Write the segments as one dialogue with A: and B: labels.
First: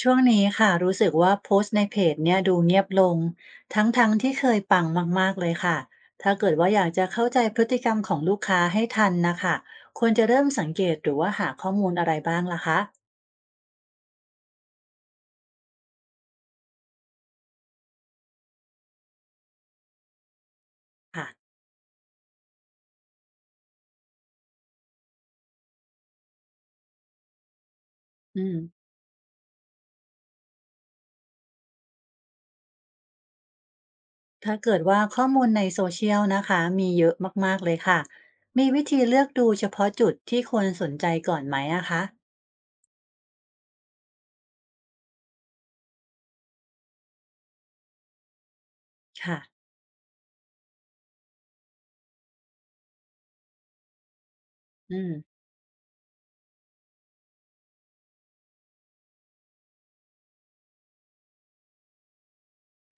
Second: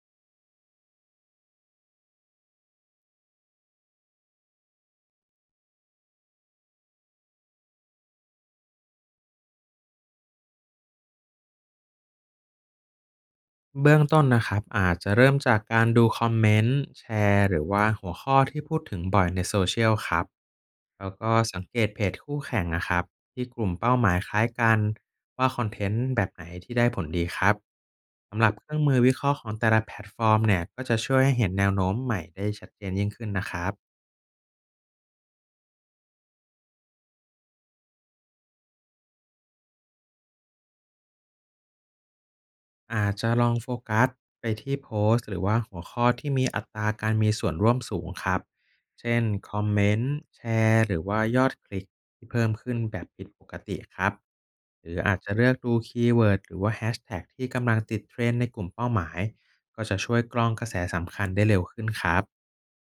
A: ช่วงนี้ค่ะรู้สึกว่าโพสต์ในเพจเนี่ยดูเงียบลงทั้งๆทที่เคยปังมากๆเลยค่ะถ้าเกิดว่าอยากจะเข้าใจพฤติกรรมของลูกค้าให้ทันนะคะควรจะเริ่มสังเกตหรือว่าหาข้อมูลอะไรบ้างล่ะคะ
B: เบื้องต้นนะครับอาจจะเริ่มจากการดูคอมเมนต์แชร์หรือว่าหัวข้อที่พูดถึงบ่อยในโซเชียลครับแล้ว
A: ค่ะ
B: ก็สังเกตเพจคู่แข่งนะครับที่กลุ่มเป้าหมายคล้ายกันว่าคอนเทนต์แบบไหนที่ได้ผลดีครับ
A: อื
B: สำหรับ
A: ม
B: เครื่องมือวิเคราะห์ของแต่ละแพลตฟอร์มเนี่ยก็จะช่วยให้เห็นแนวโน้มใหม่ได้ชัดเจนยิ่งขึ้นนะครับ
A: ถ้าเกิดว่าข้อมูลในโซเชียลนะคะมีเยอะมากๆเลยค่ะมีวิธีเลือกดูเฉพาะจุดที่ควรสนใจก่อนไหมอะคะ
B: อาจจะลองโฟกัสไปที่โพสต์หรือว่าหัวข้อที่มีอัตราการมีส่วนร่วมสูงครับ เช่น
A: ค่ะ
B: คอมเมนต์แชร์หรือว่ายอดคลิกที่เพิ่มขึ้นแบบผิดปกติครับ หรื
A: อื
B: ออาจจะ
A: ม
B: เลือกดูคีย์เวิร์ดหรือว่าแฮชแท็กที่กำลังติดเทรนด์ในกลุ่มเป้าหมาย ก็จะช่วยกรองกระแสสำคัญได้เร็วขึ้นครับ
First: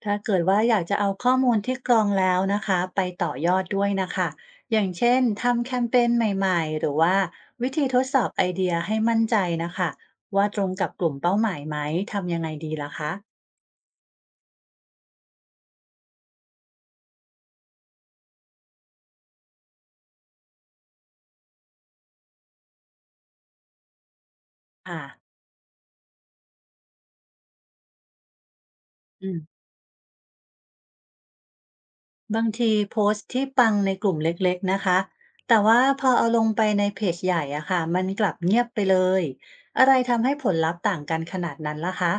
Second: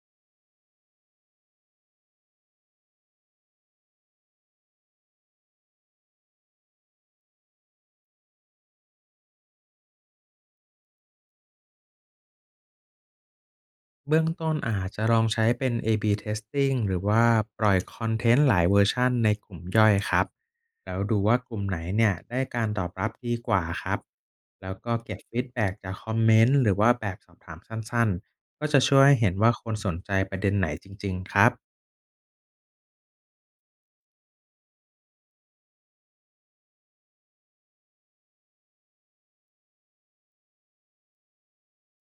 A: ถ้าเกิดว่าอยากจะเอาข้อมูลที่กรองแล้วนะคะไปต่อยอดด้วยนะคะอย่างเช่นทำแคมเปญใหม่ๆหรือว่าวิธีทดสอบไอเดียให้มั่นใจนะคะว่าตรงกับกลุ่มเป้าหมายไหมทำยังไงดีล่ะคะ
B: เบื้องต้นอาจจะลองใช้เป็น A/B testing หรือว่าปล่อยคอนเทนต์หลายเวอร์ชันในกลุ่มย่อยครับแล้วดูว่ากลุ่มไหนเนี่ยได้การตอบรับดีกว่าครับแล้วก็
A: อ่า
B: เก็บฟีดแบ็กจากคอมเมนต์หรือว่าแบบสอบถามสั้นๆก็จะช่วยให้
A: อื
B: เห็นว่า
A: ม
B: คนสนใจประเด็นไหนจริงๆครับ
A: บางทีโพสต์ที่ปังในกลุ่มเล็กๆนะคะแต่ว่าพอเอาลงไปในเพจใหญ่อะค่ะมันกลับเงียบไปเลยอะไรทำให้ผลลัพธ์ต่างกันขนาดนั้นล่ะคะ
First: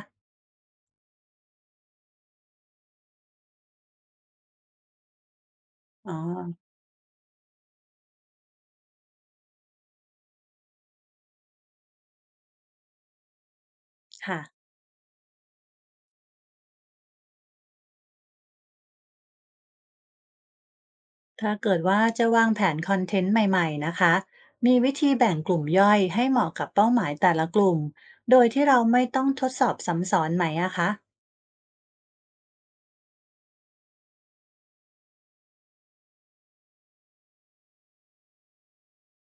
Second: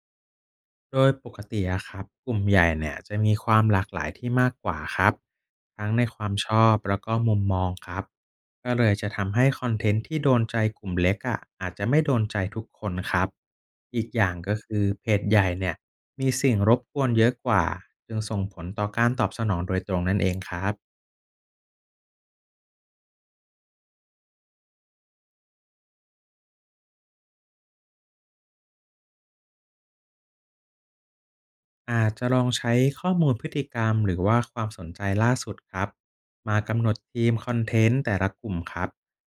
B: โดยปกติอะครับกลุ่มใหญ่เนี่ยจะมีความหลากหลายที่มากกว่าครับทั้งใน
A: อ๋อ
B: ความชอบแล้วก็มุมมองครับก็เลยจะทำให้คอนเทนต์ที่โดนใจกลุ่มเล็กอะอาจจะไม่โดนใจทุกคนครับอีกอย่าง
A: ค่ะ
B: ก็คือเพจใหญ่เนี่ยมีสิ่งรบกวนเยอะกว่าจึงส่งผลต่อการตอบสนองโดยตรงนั่นเองครับ
A: ถ้าเกิดว่าจะวางแผนคอนเทนต์ใหม่ๆนะคะมีวิธีแบ่งกลุ่มย่อยให้เหมาะกับเป้าหมายแต่ละกลุ่มโดยที่เราไม่ต้องทดสอบซ้ำซ้อนไหมอะคะ
B: อาจจะลองใช้ข้อมูลพฤติกรรมหรือว่าความสนใจล่าสุดครับมากำหนดทีมคอนเทนต์แต่ละกลุ่มครับ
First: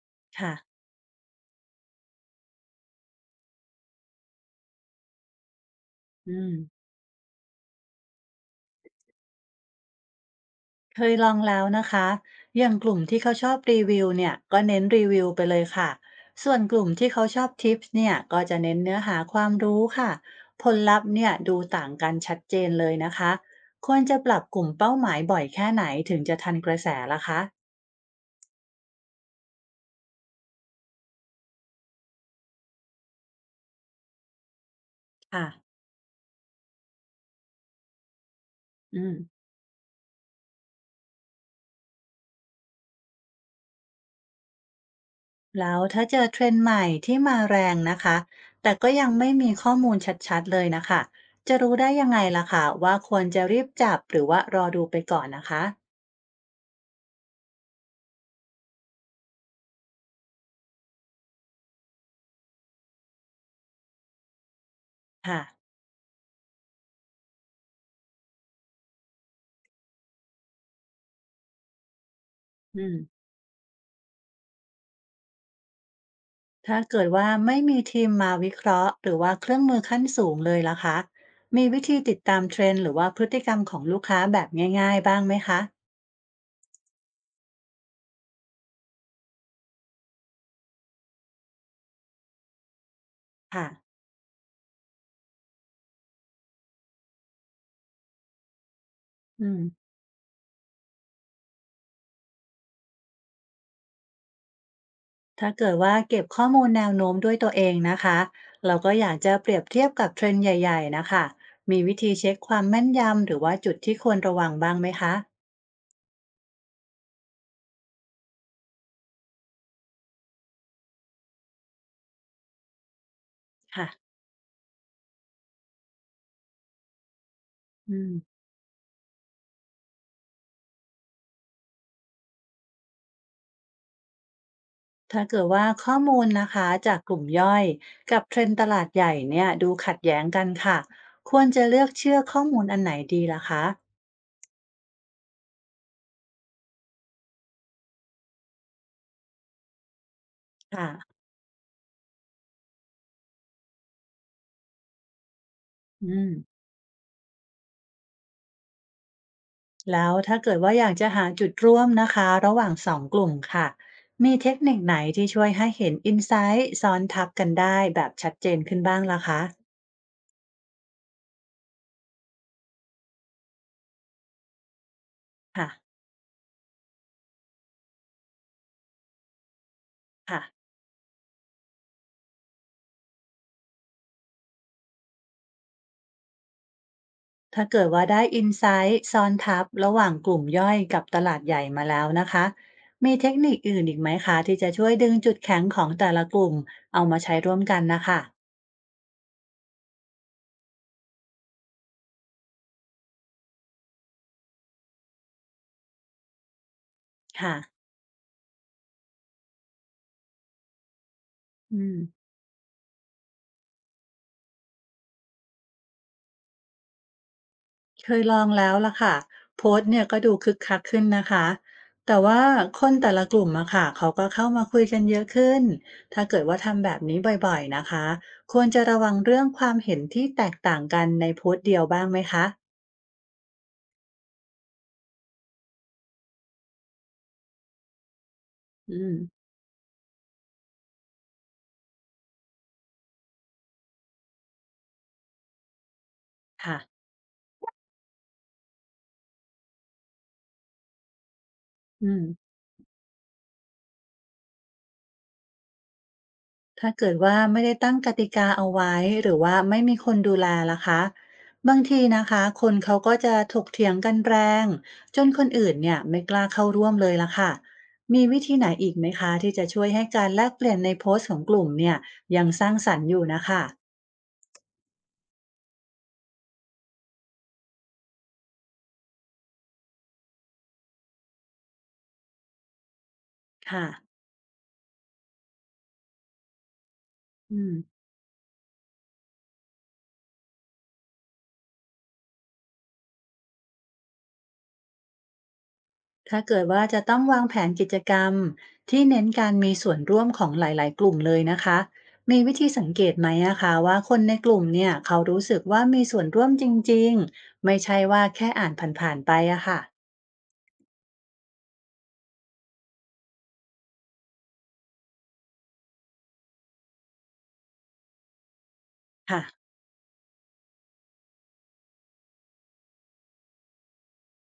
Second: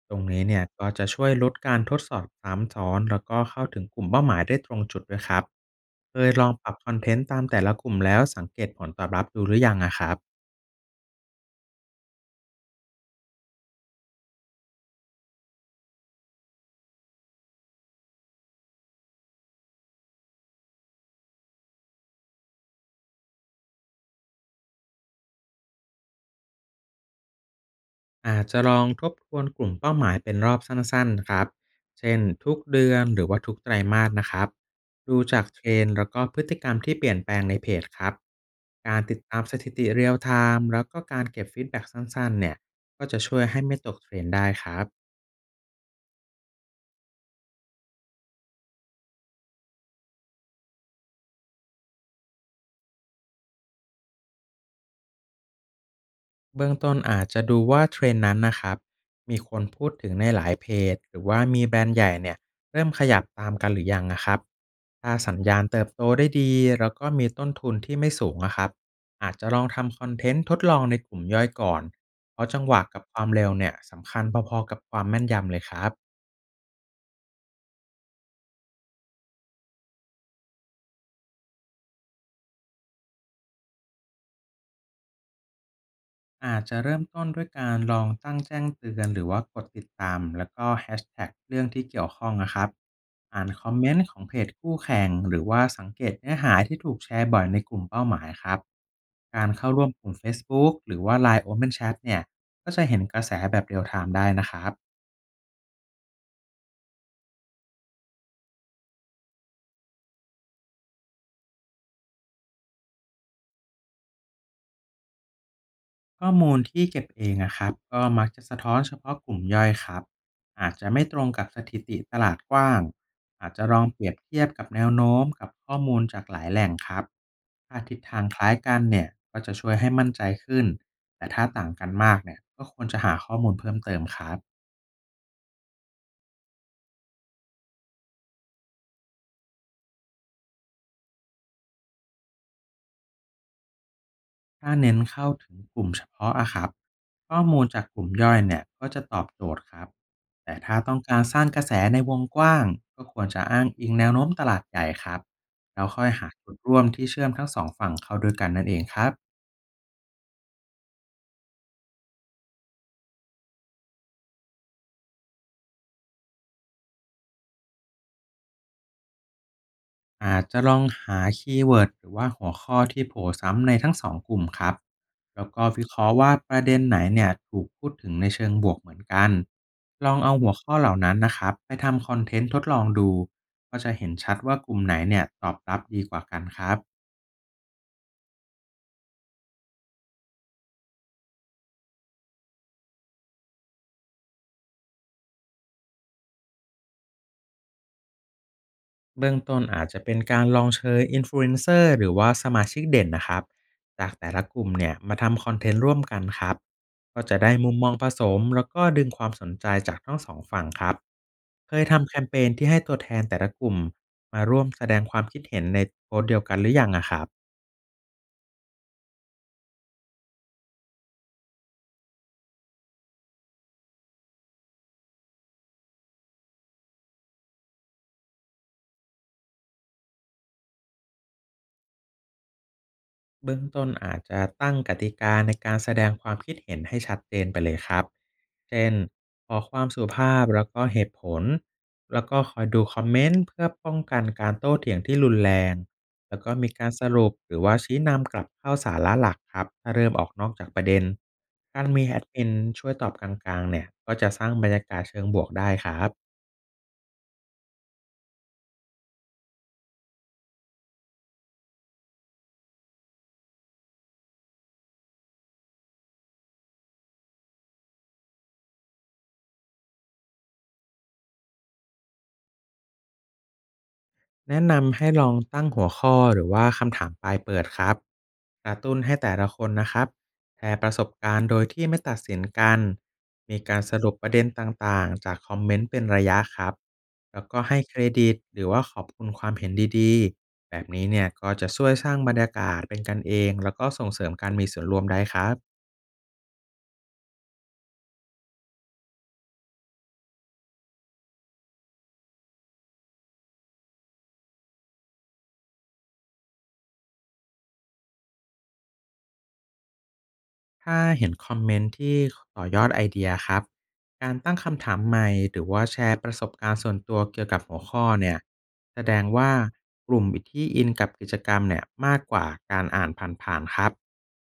B: ตรงนี้
A: ค่ะ
B: เนี่ยก็จะช่วยลดการทดสอบซ้ำซ้อนแล้วก็เข้าถึงกลุ่มเป้าหมายได้ตรงจุดด้วยครับเค
A: อื
B: ยลองปรับ
A: ม
B: คอนเทนต์ตามแต่ละกลุ่มแล้วสังเกตผลตอบรับดูหรือยังอะครับ
A: เคยลองแล้วนะคะอย่างกลุ่มที่เขาชอบรีวิวเนี่ยก็เน้นรีวิวไปเลยค่ะส่วนกลุ่มที่เขาชอบทิปส์เนี่ยก็จะเน้นเนื้อหาความรู้ค่ะผลลัพธ์เนี่ยดูต่างกันชัดเจนเลยนะคะควรจะปรับกลุ่มเป้าหมายบ่อยแค่ไหนถึงจะทันกระแสล่ะคะ
B: อาจจะลองทบทวนกลุ่มเป้าหมายเป็นรอบสั้นๆนะครับ เช่นทุกเดือนหรือว่าทุกไตรมาสนะครับดูจา
A: ค่ะ
B: กเทรนด์แล้วก็พฤติกรรมที่เปลี่ยนแปลงในเพจครับการ
A: อืม
B: ติดตามสถิติเรียลไทม์แล้วก็การเก็บฟีดแบ็กสั้นๆเนี่ยก็จะช่วยให้ไม่ตกเทรนด์ได้ครับ
A: แล้วถ้าเจอเทรนด์ใหม่ที่มาแรงนะคะแต่ก็ยังไม่มีข้อมูลชัดๆเลยนะคะจะรู้ได้ยังไงล่ะคะว่าควรจะรีบจับหรือว่ารอดูไปก่อนนะคะ
B: เบื้องต้นอาจจะดูว่าเทรนด์นั้นนะครับมีคนพูดถึงในหลายเพจหรือว่ามีแบรนด์ใหญ่เนี่ยเริ่มขยับตามกันหรือยังนะครับถ้าสั
A: ค่ะ
B: ญญาณเติบโตได้ดีแล้วก็มีต้นทุนที่ไม่สูงนะครับอาจจะลองทำคอนเทนต์ทดลองในกลุ่มย่อยก่อนเพราะจังหวะ
A: อืม
B: กับความเร็วเนี่ยสำคัญพอๆกับความแม่นยำเลยครับ
A: ถ้าเกิดว่าไม่มีทีมมาวิเคราะห์หรือว่าเครื่องมือขั้นสูงเลยล่ะคะมีวิธีติดตามเทรนด์หรือว่าพฤติกรรมของลูกค้าแบบง่ายๆบ้างไหมคะ
B: อาจจะเริ่มต้นด้วยการลองตั้งแจ้งเตือนหรือว่ากดติดตามแล้วก็แฮชแท็กเรื่องที่เกี่ยวข้องนะครับอ่านค
A: ค่ะ
B: อมเมนต์ของเพจคู่แข่งหรือว่าสังเกตเนื้อหาที่ถูกแชร์บ่อยในกลุ่มเป้าหมายครับ
A: อื
B: การเข้าร่ว
A: ม
B: มกลุ่ม Facebook หรือว่า Line Open Chat เนี่ยก็จะเห็นกระแสแบบเรียลไทม์ได้นะครับ
A: ถ้าเกิดว่าเก็บข้อมูลแนวโน้มด้วยตัวเองนะคะเราก็อยากจะเปรียบเทียบกับเทรนด์ใหญ่ๆนะคะมีวิธีเช็คความแม่นยำหรือว่าจุดที่ควรระวังบ้างไหมคะ
B: ข้อมูลที่เก็บเองอะครับก็มักจะสะท้อนเฉพาะกลุ่มย่อยครับอาจจะไม่ตรงกับสถิติตลาดกว้างอาจจะลอ
A: ค่ะ
B: งเปรียบเทียบกับแนวโน้มกับข้อมูลจากหลายแหล่งครับถ้าทิศ
A: อืม
B: ทางคล้ายกันเนี่ยก็จะช่วยให้มั่นใจขึ้นแต่ถ้าต่างกันมากเนี่ยก็ควรจะหาข้อมูลเพิ่มเติมครับ
A: ถ้าเกิดว่าข้อมูลนะคะจากกลุ่มย่อยกับเทรนด์ตลาดใหญ่เนี่ยดูขัดแย้งกันค่ะควรจะเลือกเชื่อข้อมูลอันไหนดีล่ะคะ
B: ถ้าเน้นเข้าถึงกลุ่มเฉพาะอะครับข้อมูลจากกลุ่มย่อยเนี่ยก็จะตอบโจทย์ครับแต่ถ้าต้อง
A: ค่ะ
B: การสร้างกระแสในวงกว้างก็ควรจะอ้างอิงแนวโน้มตลาดใหญ่ครับแล้วค่
A: อื
B: อยหา
A: ม
B: จุดร่วมที่เชื่อมทั้งสองฝั่งเข้าด้วยกันนั่นเองครับ
A: แล้วถ้าเกิดว่าอยากจะหาจุดร่วมนะคะระหว่างสองกลุ่มค่ะมีเทคนิคไหนที่ช่วยให้เห็นอินไซต์ซ้อนทับกันได้แบบชัดเจนขึ้นบ้างล่ะคะ
B: อาจจะลองหาคีย์เวิร์ดหรือว่าหัวข้อที่โผล่ซ้ำในทั้งสองกลุ่มครับแล้วก็
A: ค่ะ
B: วิเคราะห์ว่าประเด็นไหนเนี่ยถูกพูดถึงในเชิงบวกเหมือนกันลองเอา
A: ค่ะ
B: หัวข้อเหล่านั้นนะครับไปทำคอนเทนต์ทดลองดูก็จะเห็นชัดว่ากลุ่มไหนเนี่ยตอบรับดีกว่ากันครับ
A: ถ้าเกิดว่าได้อินไซต์ซ้อนทับระหว่างกลุ่มย่อยกับตลาดใหญ่มาแล้วนะคะมีเทคนิคอื่นอีกไหมคะที่จะช่วยดึงจุดแข็งของแต่ละกลุ่มเอามาใช้ร่วมกันนะคะ
B: เบื้องต้นอาจจะเป็นการลองเชิญอินฟลูเอนเซอร์หรือว่าสมาชิกเด่นนะครับจากแต่ละกลุ่มเนี่ยมาทำคอนเทนต์ร่วมกันครับก็จะได้
A: ค่ะ
B: มุมมองผสมแล้วก็ดึงความสนใจจากทั้งสองฝั่งครับ เค
A: อื
B: ย
A: ม
B: ทำแคมเปญที่ให้ตัวแทนแต่ละกลุ่มมาร่วมแสดงความคิดเห็นในโพสต์เดียวกันหรือยังอะครับ
A: เคยลองแล้วล่ะค่ะโพสต์เนี่ยก็ดูคึกคักขึ้นนะคะแต่ว่าคนแต่ละกลุ่มอะค่ะเขาก็เข้ามาคุยกันเยอะขึ้นถ้าเกิดว่าทำแบบนี้บ่อยๆนะคะควรจะระวังเรื่องความเห็นที่แตกต่างกันในโพสต์เดียวบ้างไหมคะ
B: เบื้องต้นอาจจะตั้งกติกาในการแสดงความคิดเห็นให้ชัดเจนไปเลยครับเช่น
A: อืม
B: ขอความสุภาพแล้วก็เหตุผลแล้วก็คอยดูคอมเมนต์เพื่อป้องกันการโต้เถียงที่รุนแรงแล้วก็มี
A: ค่ะ
B: การสรุปหรือว่าชี้นำกลับเข้าสาระหลักครับถ้าเริ่มออกนอกจากประเด็นการมี
A: อื
B: แอ
A: ม
B: ดมินช่วยตอบกลางๆเนี่ยก็จะสร้างบรรยากาศเชิงบวกได้ครับ
A: ถ้าเกิดว่าไม่ได้ตั้งกติกาเอาไว้หรือว่าไม่มีคนดูแลล่ะคะบางทีนะคะคนเขาก็จะถกเถียงกันแรงจนคนอื่นเนี่ยไม่กล้าเข้าร่วมเลยล่ะค่ะมีวิธีไหนอีกไหมคะที่จะช่วยให้การแลกเปลี่ยนในโพสต์ของกลุ่มเนี่ยยังสร้างสรรค์อยู่นะคะ
B: แนะนำให้ลองตั้งหัวข้อหรือว่าคำถามปลายเปิดครับกระตุ้นให้แต่ละคนนะครับแชร์ประสบการณ์โดยที่ไม่ตัดสินกันมีการ
A: ค่ะ
B: สรุปประเด็นต่างๆจากคอมเมนต์เป็นระยะครับแล้วก็
A: อืม
B: ให้เครดิตหรือว่าขอบคุณความเห็นดีๆแบบนี้เนี่ยก็จะช่วยสร้างบรรยากาศเป็นกันเองแล้วก็ส่งเสริมการมีส่วนร่วมได้ครับ
A: ถ้าเกิดว่าจะต้องวางแผนกิจกรรมที่เน้นการมีส่วนร่วมของหลายๆ กลุ่มเลยนะคะ มีวิธีสังเกตไหมอะคะว่าคนในกลุ่มเนี่ยเขารู้สึกว่ามีส่วนร่วมจริงๆไม่ใช่ว่าแค่อ่านผ่านๆไปอะค่ะ
B: ถ้าเห็นคอมเมนต์ที่ต่อยอดไอเดียครับ การตั้งคำถามใหม่หรือว่าแชร์ประสบการณ์ส่วนตัวเกี่ยวกับหัวข้อเนี่ยแสดงว่า
A: ค่ะ
B: กลุ่มที่อินกับกิจกรรมเนี่ยมากกว่าการอ่านผ่านๆครับ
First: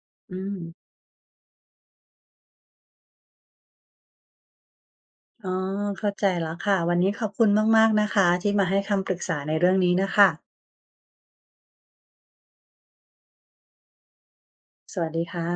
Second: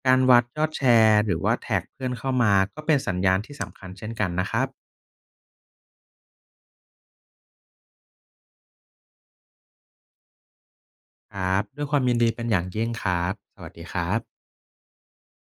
B: การ
A: อื
B: วัด
A: ม
B: ยอดแชร์หรือว่าแท็กเพื่อนเข้ามาก็เป็นสัญญาณที่สำคัญเช่นกันนะครับ
A: อ๋อเข้าใจแล้วค่ะวันนี้ขอบคุณมากๆนะคะที่มาให้คำปรึกษาในเรื่องนี้น่ะค่ะ
B: ครับด้วยความยินดีเป็นอย่างยิ่งครับสวัสดีครับ
A: สวัสดีค่ะ